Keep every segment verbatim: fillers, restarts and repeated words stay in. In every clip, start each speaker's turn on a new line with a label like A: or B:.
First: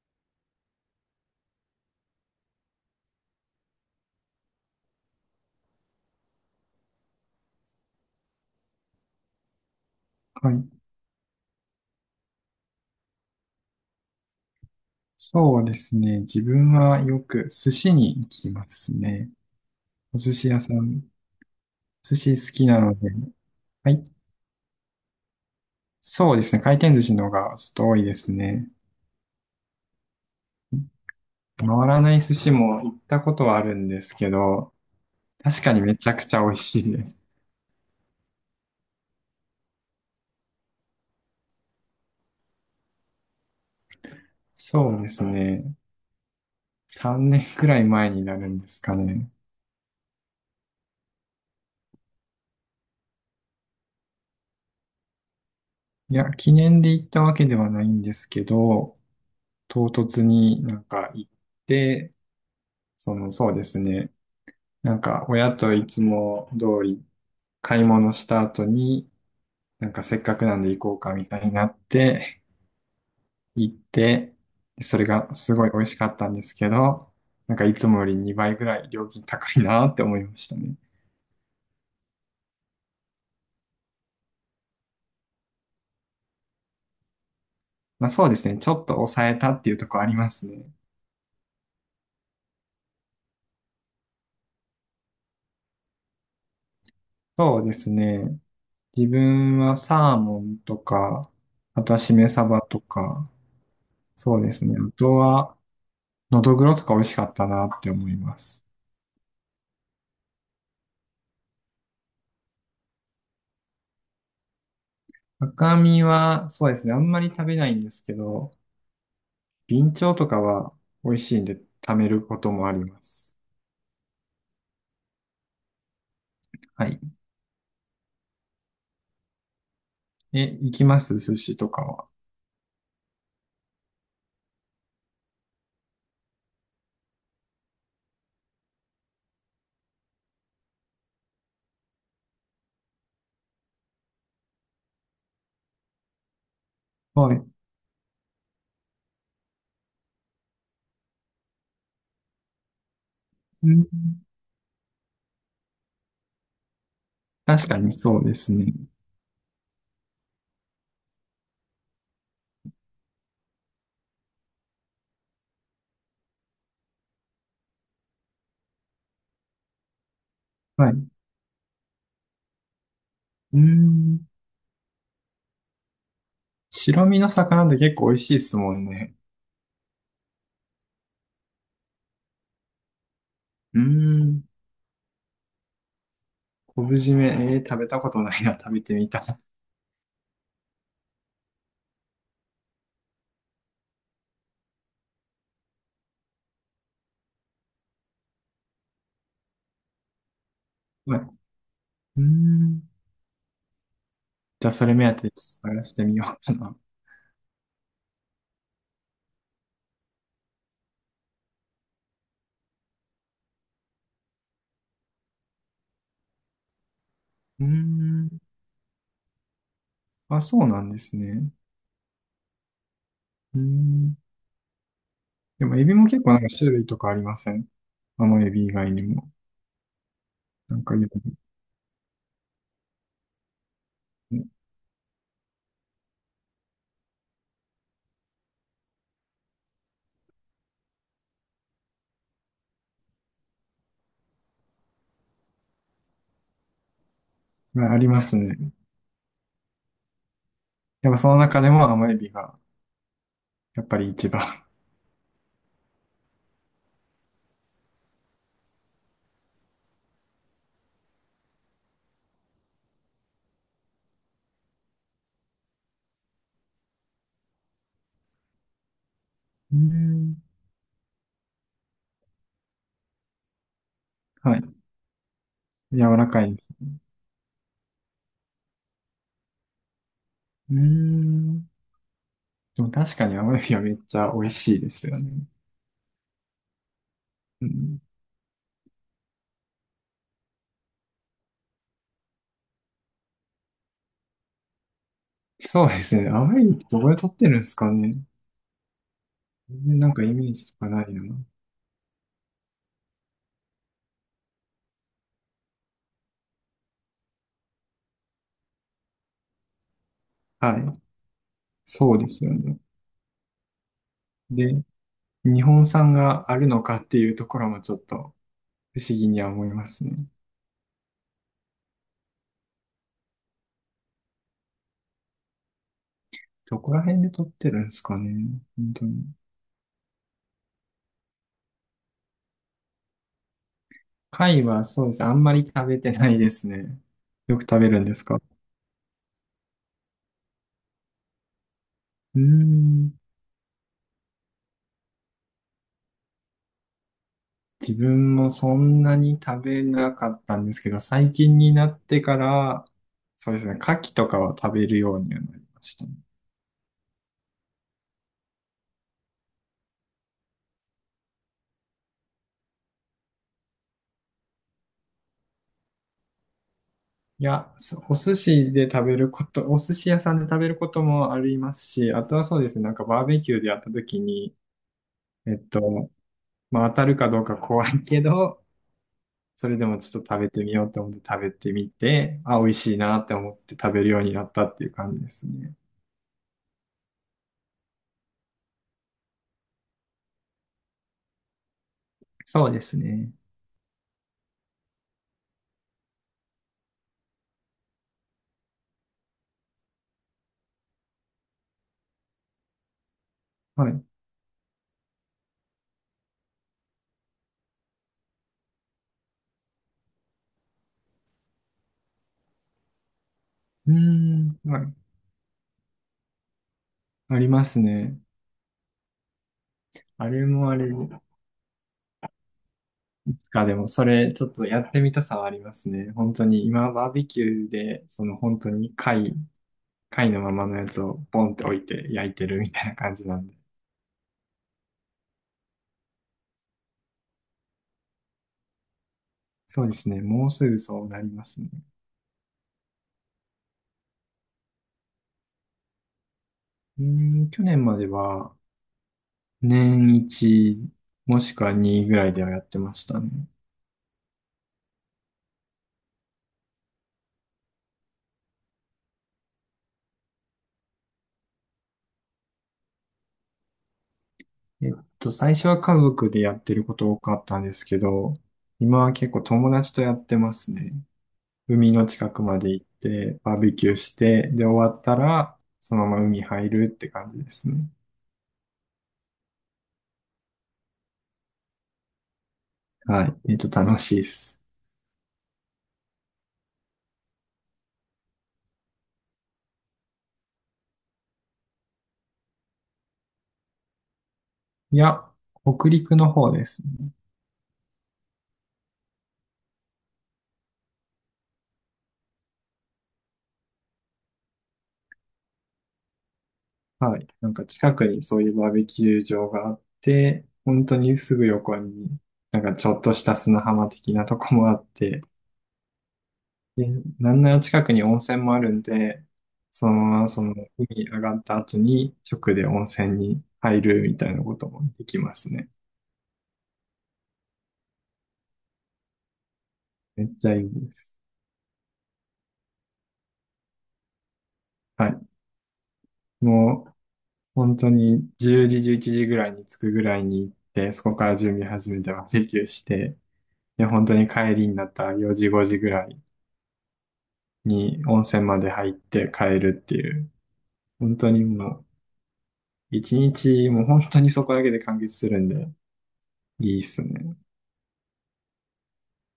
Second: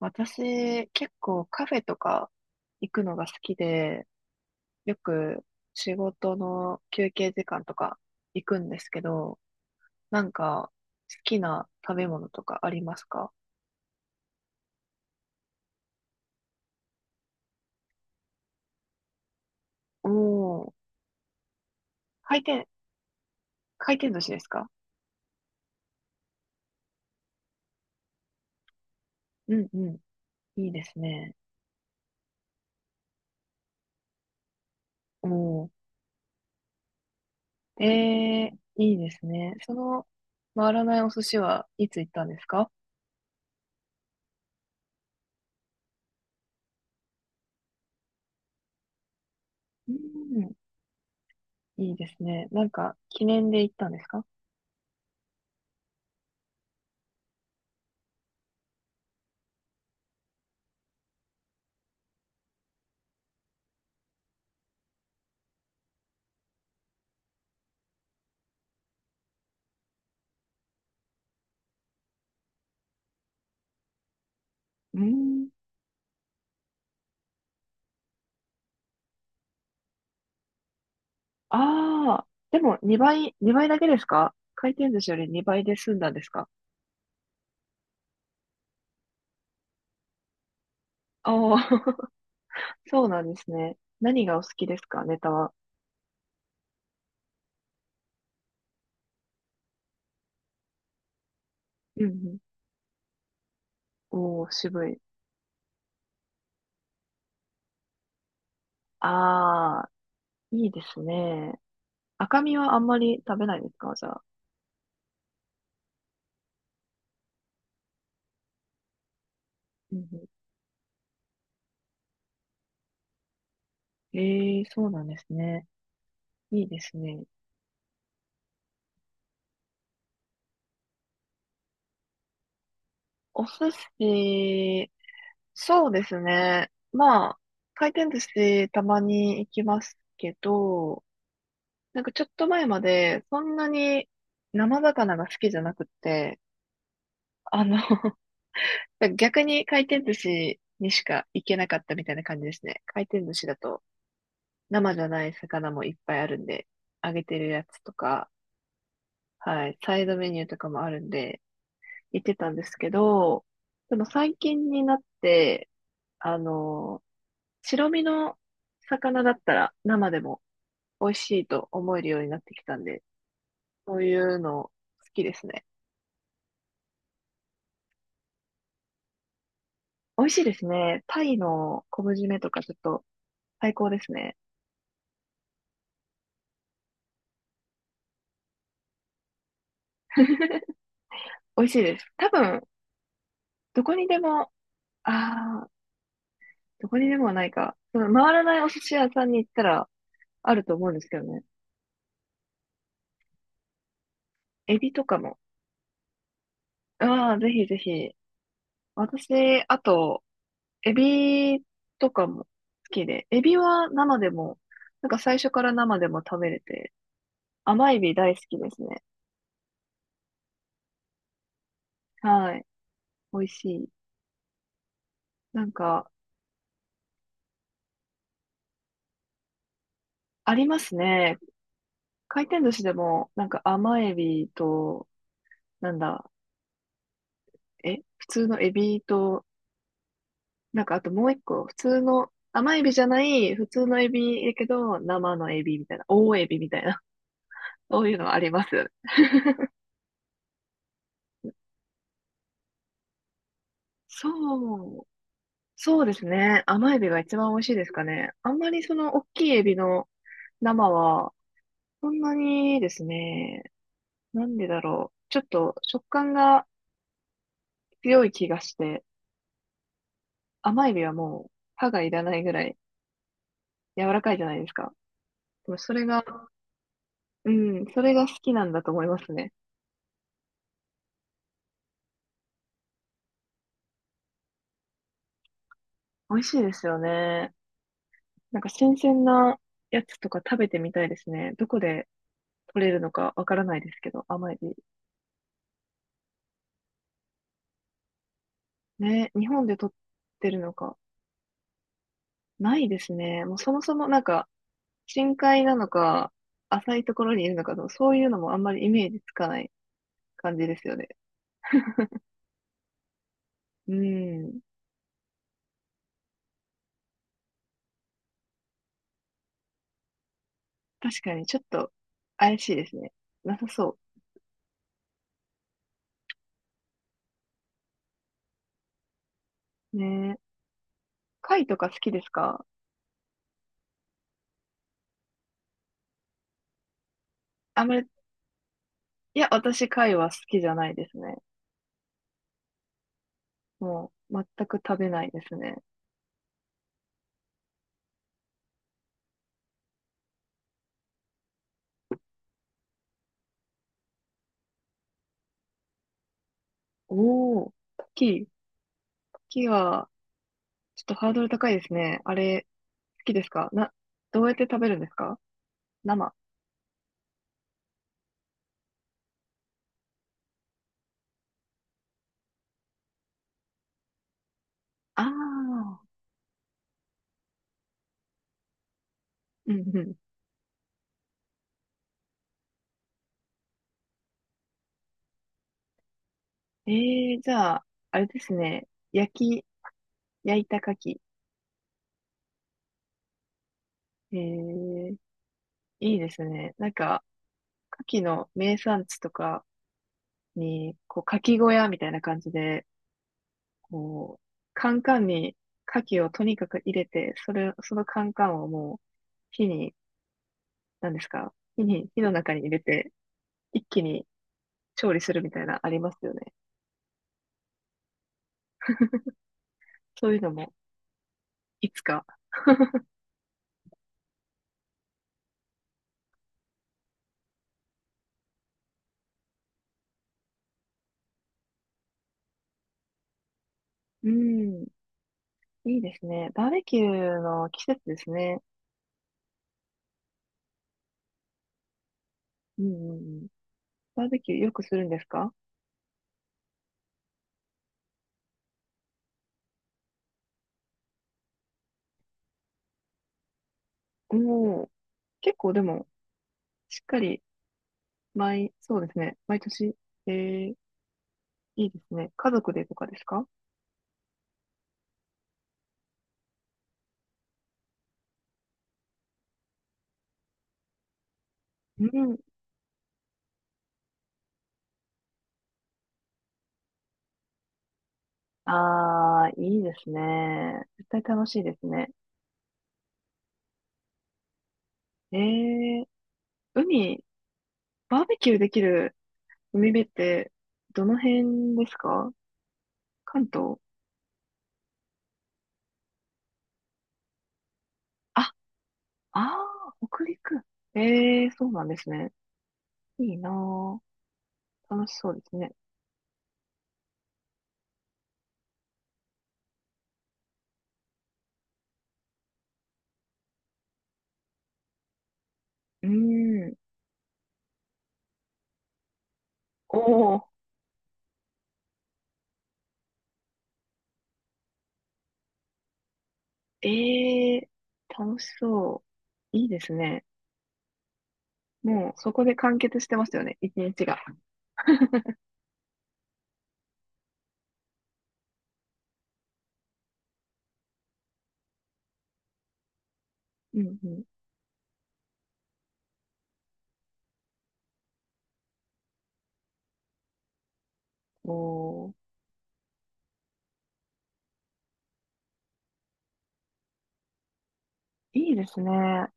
A: 私、結構カフェとか行くのが好きで、よく仕事の休憩時間とか行くんですけど、なん
B: はい。
A: か好きな食べ物とかありますか？
B: そうですね。自分はよく寿司に行きますね。
A: お
B: お寿司屋さ
A: ー、
B: ん、寿司
A: 回
B: 好き
A: 転、
B: なので。は
A: 回
B: い。
A: 転寿司ですか？
B: そうですね。回転寿司の方がちょっと多いですね。
A: うんうん。いいですね。
B: 回らない寿司も行ったことはあるんですけど、確
A: おー、
B: かにめちゃくちゃ美味しいです。
A: えー、いいですね。その回らないお寿司はいつ行ったんですか？
B: そうですね。さんねんくらい前になるんですかね。
A: うん、いいですね。なんか記念で行ったんですか？
B: いや、記念で行ったわけではないんですけど、唐突になんか行って、その、そうですね。なんか、親といつも通り買い物した後に、なんかせっかくなんで行こうかみたいになって、行って、そ
A: う
B: れが
A: ん。
B: すごい美味しかったんですけど、なんかいつもよりにばいぐらい料金高いなって思いましたね。
A: ああ、でもにばい、にばいだけですか？回転寿司よりにばいで済んだんですか？
B: まあそうですね、ちょっと抑えたっていうところありますね。
A: ああー、そうなんですね。何がお好きですか、ネタは。
B: そうですね、自分はサーモンとか、あとは
A: うんう
B: しめ
A: ん。
B: 鯖とか、そう
A: おー、
B: ですね、
A: 渋
B: あ
A: い。
B: とは、のどぐろとか美味しかったなって思います。
A: ああ、いいですね。赤身はあんまり食べないですか、じゃあ。
B: 赤身は、そうですね。あんまり食べないんですけど、ビン
A: う
B: チ
A: ん
B: ョウと
A: う
B: かは美味しいんで貯めることもあります。
A: ん、ええ、そうなんですね。いいで
B: は
A: す
B: い。
A: ね。
B: え、行きます寿司とかは。
A: お寿司、そうですね。まあ、回転寿司たまに行きますけど、なんかちょっと前まで、そんなに生魚が好きじゃなくって、
B: はい。
A: あの 逆に回転寿司にしか行けなかったみたいな感じですね。回転寿司だ
B: う
A: と
B: ん、
A: 生じゃない魚もいっぱいあるんで、揚げてるや
B: 確か
A: つ
B: に
A: と
B: そう
A: か、
B: ですね。
A: はい、サイドメニューとかもあるんで、行ってたんですけど、でも最近になって、あの、白身の魚だったら生でも
B: はい。
A: 美味しいと思えるようになってきたんで、
B: う
A: そうい
B: ん。
A: うの好きですね。
B: 白身の魚って結構美味しいですもんね。
A: 美味しいですね。タイの昆布締めとかちょっと最
B: う
A: 高ですね。
B: ん。昆布締め、えー食べたことないな。食べてみたい。
A: 美味しいです。多分、どこにでも、ああ、どこにでもはないか。その回らないお寿司屋さんに行ったらあると思うんです
B: は
A: け
B: い。
A: どね。
B: うん。じゃあ、
A: エ
B: そ
A: ビ
B: れ
A: と
B: 目
A: か
B: 当てに
A: も。
B: 探してみようかな。
A: ああ、ぜひぜひ。私、あと、エビとかも好きで。エビは生でも、なんか最初から生でも食べれて、
B: う
A: 甘エビ大
B: ん。
A: 好きですね。
B: あ、そうなんですね。
A: はい。美味
B: う
A: しい。
B: ん。
A: な
B: で
A: ん
B: も、エビも
A: か、
B: 結構なんか種類とかありません？甘エビ以外にも。
A: あり
B: な
A: ま
B: んか
A: す
B: いろい
A: ね。回転寿司でも、なんか甘エビと、なんだ、え、普通のエビと、なんかあともう一個、普通の、甘エビじゃない、普通のエビやけど、生のエビみたいな、大エビみたいな、
B: ろ、あ、あ
A: そ
B: り
A: ういう
B: ま
A: の
B: す
A: あり
B: ね。
A: ます。
B: でもその中でも甘エビがやっぱり一番。
A: そう、そうですね。甘エビが一番美味しいですかね。あんまりその大きいエビの生は、そんなにですね、なんでだろう。ちょっと食感が強い気がして、
B: うーん。
A: 甘エビはもう歯がいらないぐらい柔らかいじゃな
B: は
A: いです
B: い。
A: か。でもそれ
B: 柔
A: が、
B: らかいです。
A: うん、それが好きなんだと思いますね。
B: うーん。でも確かに甘エビはめっちゃ美味しいですよね。
A: 美味しいですよね。
B: うん、
A: なんか新鮮なやつとか食べてみたいですね。どこで取れるのかわからないですけど、甘エビ。
B: そうですね。甘エビってどこで取ってるんですかね。
A: ね、日本で
B: 全
A: 取っ
B: 然なんかイメ
A: て
B: ー
A: るの
B: ジとか
A: か。
B: ないよな。
A: ないですね。もうそもそもなんか、深海なのか、浅いところにいるのかの、そういうのもあんまりイメージつかない感じで
B: は
A: すよ
B: い。
A: ね。
B: そうですよね。
A: うん。
B: で、日本産があるのかっていうところもちょっと不思議には思いますね。
A: 確かにちょっと怪しいですね。なさそ
B: どこら辺で撮ってるんですかね。本当に。
A: う。ね。貝とか好きですか？
B: 貝はそうです。あんまり食べてないですね。よく食
A: あん
B: べ
A: ま
B: るん
A: り、
B: ですか？う
A: いや、私、貝は好きじゃないですね。
B: ーん。
A: もう、全く食べないですね。
B: 自分もそんなに食べなかったんですけど、最近になってから、そうですね。牡蠣とかは食べるようにはなりましたね。
A: おー、牡蠣、牡蠣は、ちょっとハードル高いですね。あれ、好きですかな、どうやって食べるんですか、生。
B: いや、そお寿司で食べること、お寿司屋さんで食べることもありますし、あとはそうですね。なんかバーベキューでやった時に、
A: あ
B: えっ
A: あ、
B: と、まあ当たるかどうか怖いけど、そ
A: う
B: れで
A: ん
B: もち
A: う
B: ょっと食べてみようと思って食べてみて、あ、美味しいなって思って食べるようになったっていう感じですね。
A: ん。ええー、じゃあ、あれですね。焼き、焼いた牡蠣。
B: そうですね。
A: ええ、いいですね。なんか、牡蠣の名産地とかに、こう、牡蠣小屋みたいな感じで、
B: はい。う
A: こう、カンカンに牡蠣をとにかく入れて、それ、そのカンカンをもう火に、何ですか、火に、火の中に入れて、一
B: ー
A: 気に
B: ん、はい。
A: 調理するみたいなありますよね。
B: ありますね。あ
A: そういう
B: れ
A: の
B: も
A: も、
B: あれ
A: いつか。
B: か、でもそれちょっとやってみたさはありますね。本当に今バーベキューで、その本当に貝、貝のままのやつをポンって置いて焼いてるみたいな感じなんで。
A: うん、いいですね。バーベキューの季節ですね。
B: そうですね。もうすぐそうなりますね。
A: うんうんうん。バーベキューよくするんですか？
B: うーん、去年までは年いちもしくはにぐらいではやってましたね。
A: もう、結構でも、しっかり、毎、そうですね。毎年、えー、いいですね。家族でとかですか？
B: えっと、最初は家族でやってること多かったんですけど、今は結構友達とやってますね。海
A: う
B: の近
A: ん。
B: くまで行って、バーベキューして、で、終わったら、そのまま海入るって感じですね。
A: ああ、いいですね。絶対楽しいですね。
B: はい。えっと、楽しいです。
A: ええ、海、バーベキューできる海辺って、どの辺ですか？関東？
B: いや、北陸の方ですね。
A: あ、ああ、北陸。ええ、そうなんですね。いいなー、楽しそうですね。
B: はい。なんか近くにそういうバーベキュー場があって、本当にすぐ横に、なんかちょっとした砂浜的なとこもあって、
A: うーん。
B: でなんなら近くに温泉もあるんで、その
A: お
B: ままそ
A: お、
B: の海上がった後に直で温泉に入るみたいなこともできますね。
A: ええ、楽しそう。いいですね。
B: めっちゃいいです。
A: もう、そこで完結してますよね、一日が。
B: はい。もう本当にじゅうじ、じゅういちじぐらいに着くぐらいに行って、そこから準備始めてバーベキューして、
A: う
B: で、
A: ん
B: 本
A: う
B: 当
A: ん。
B: に帰りになったよじ、ごじぐらいに温泉まで入って帰るっていう、本当に
A: お
B: もう
A: お。
B: 一日もう本当にそこだけで完結するんで、いいっすね。
A: いいですね。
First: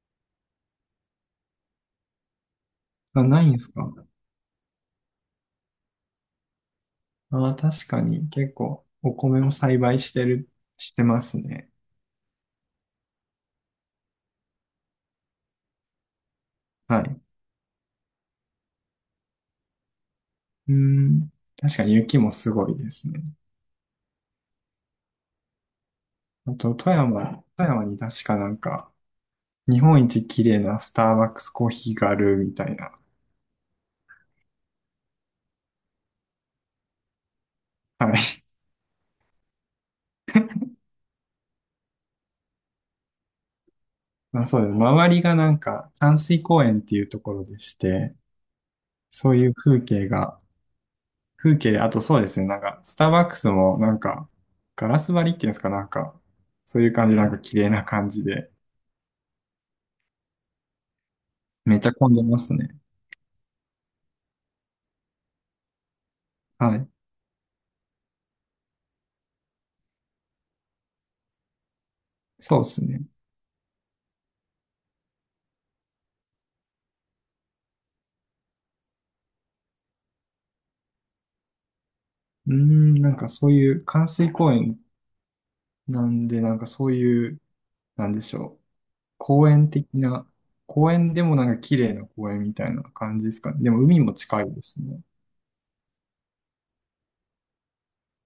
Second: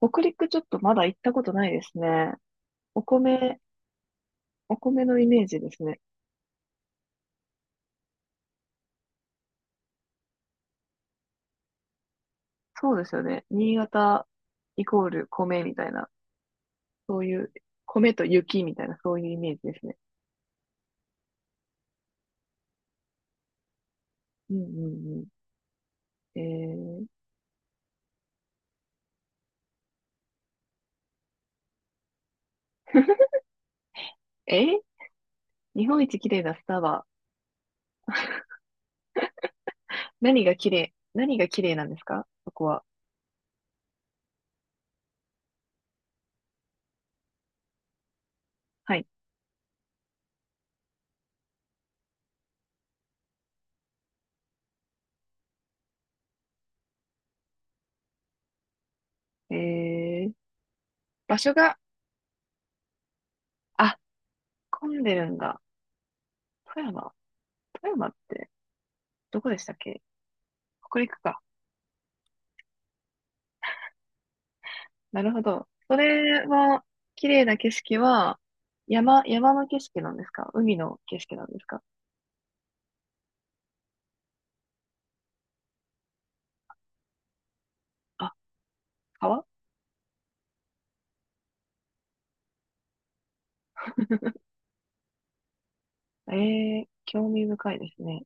A: 北陸ちょっとまだ行ったことないですね。お
B: あ、ないん
A: 米、
B: すか？
A: お米のイメージですね。
B: ああ、確かに結構お米を栽培してる、してますね。
A: そうですよね。新潟イコール米みたいな、
B: は
A: そ
B: い。
A: ういう、米と雪みたいな、そういうイメージですね。
B: うん。確かに雪もすごいですね。
A: うんうんうん。え
B: あと、富
A: ー、
B: 山、富山に確かなんか、日本一綺麗なスターバックスコーヒーがあるみたいな。
A: え、日本一綺麗なスタバ。
B: はい。
A: 何が綺麗、何が綺麗なんですか、そこは。
B: まあそうです。周りがなんか、淡水公園っていうところでして、
A: はい。
B: そういう風景が、風景、あとそうですね、なんか、スターバックスもなんか、ガラス張りっていうんですか、なんか、そういう感じ、なんか綺麗な感じで、
A: えー、場所
B: め
A: が、
B: っちゃ混んでますね。
A: あ、混んでるんだ。
B: は
A: 富
B: い。
A: 山。富山って、どこでしたっけ？北陸か。
B: そうですね。
A: なるほど。それは、綺麗な景色は、山、山の景色なんですか？海の景色なんですか？
B: うーん、なんかそういう関水公園なんで、なんかそういう、なんで
A: あ、
B: しょう。
A: 川？
B: 公園的な、公園でもなんか綺麗な公園みたいな感じですかね。でも海も近いですね。
A: ええー、興味深いですね。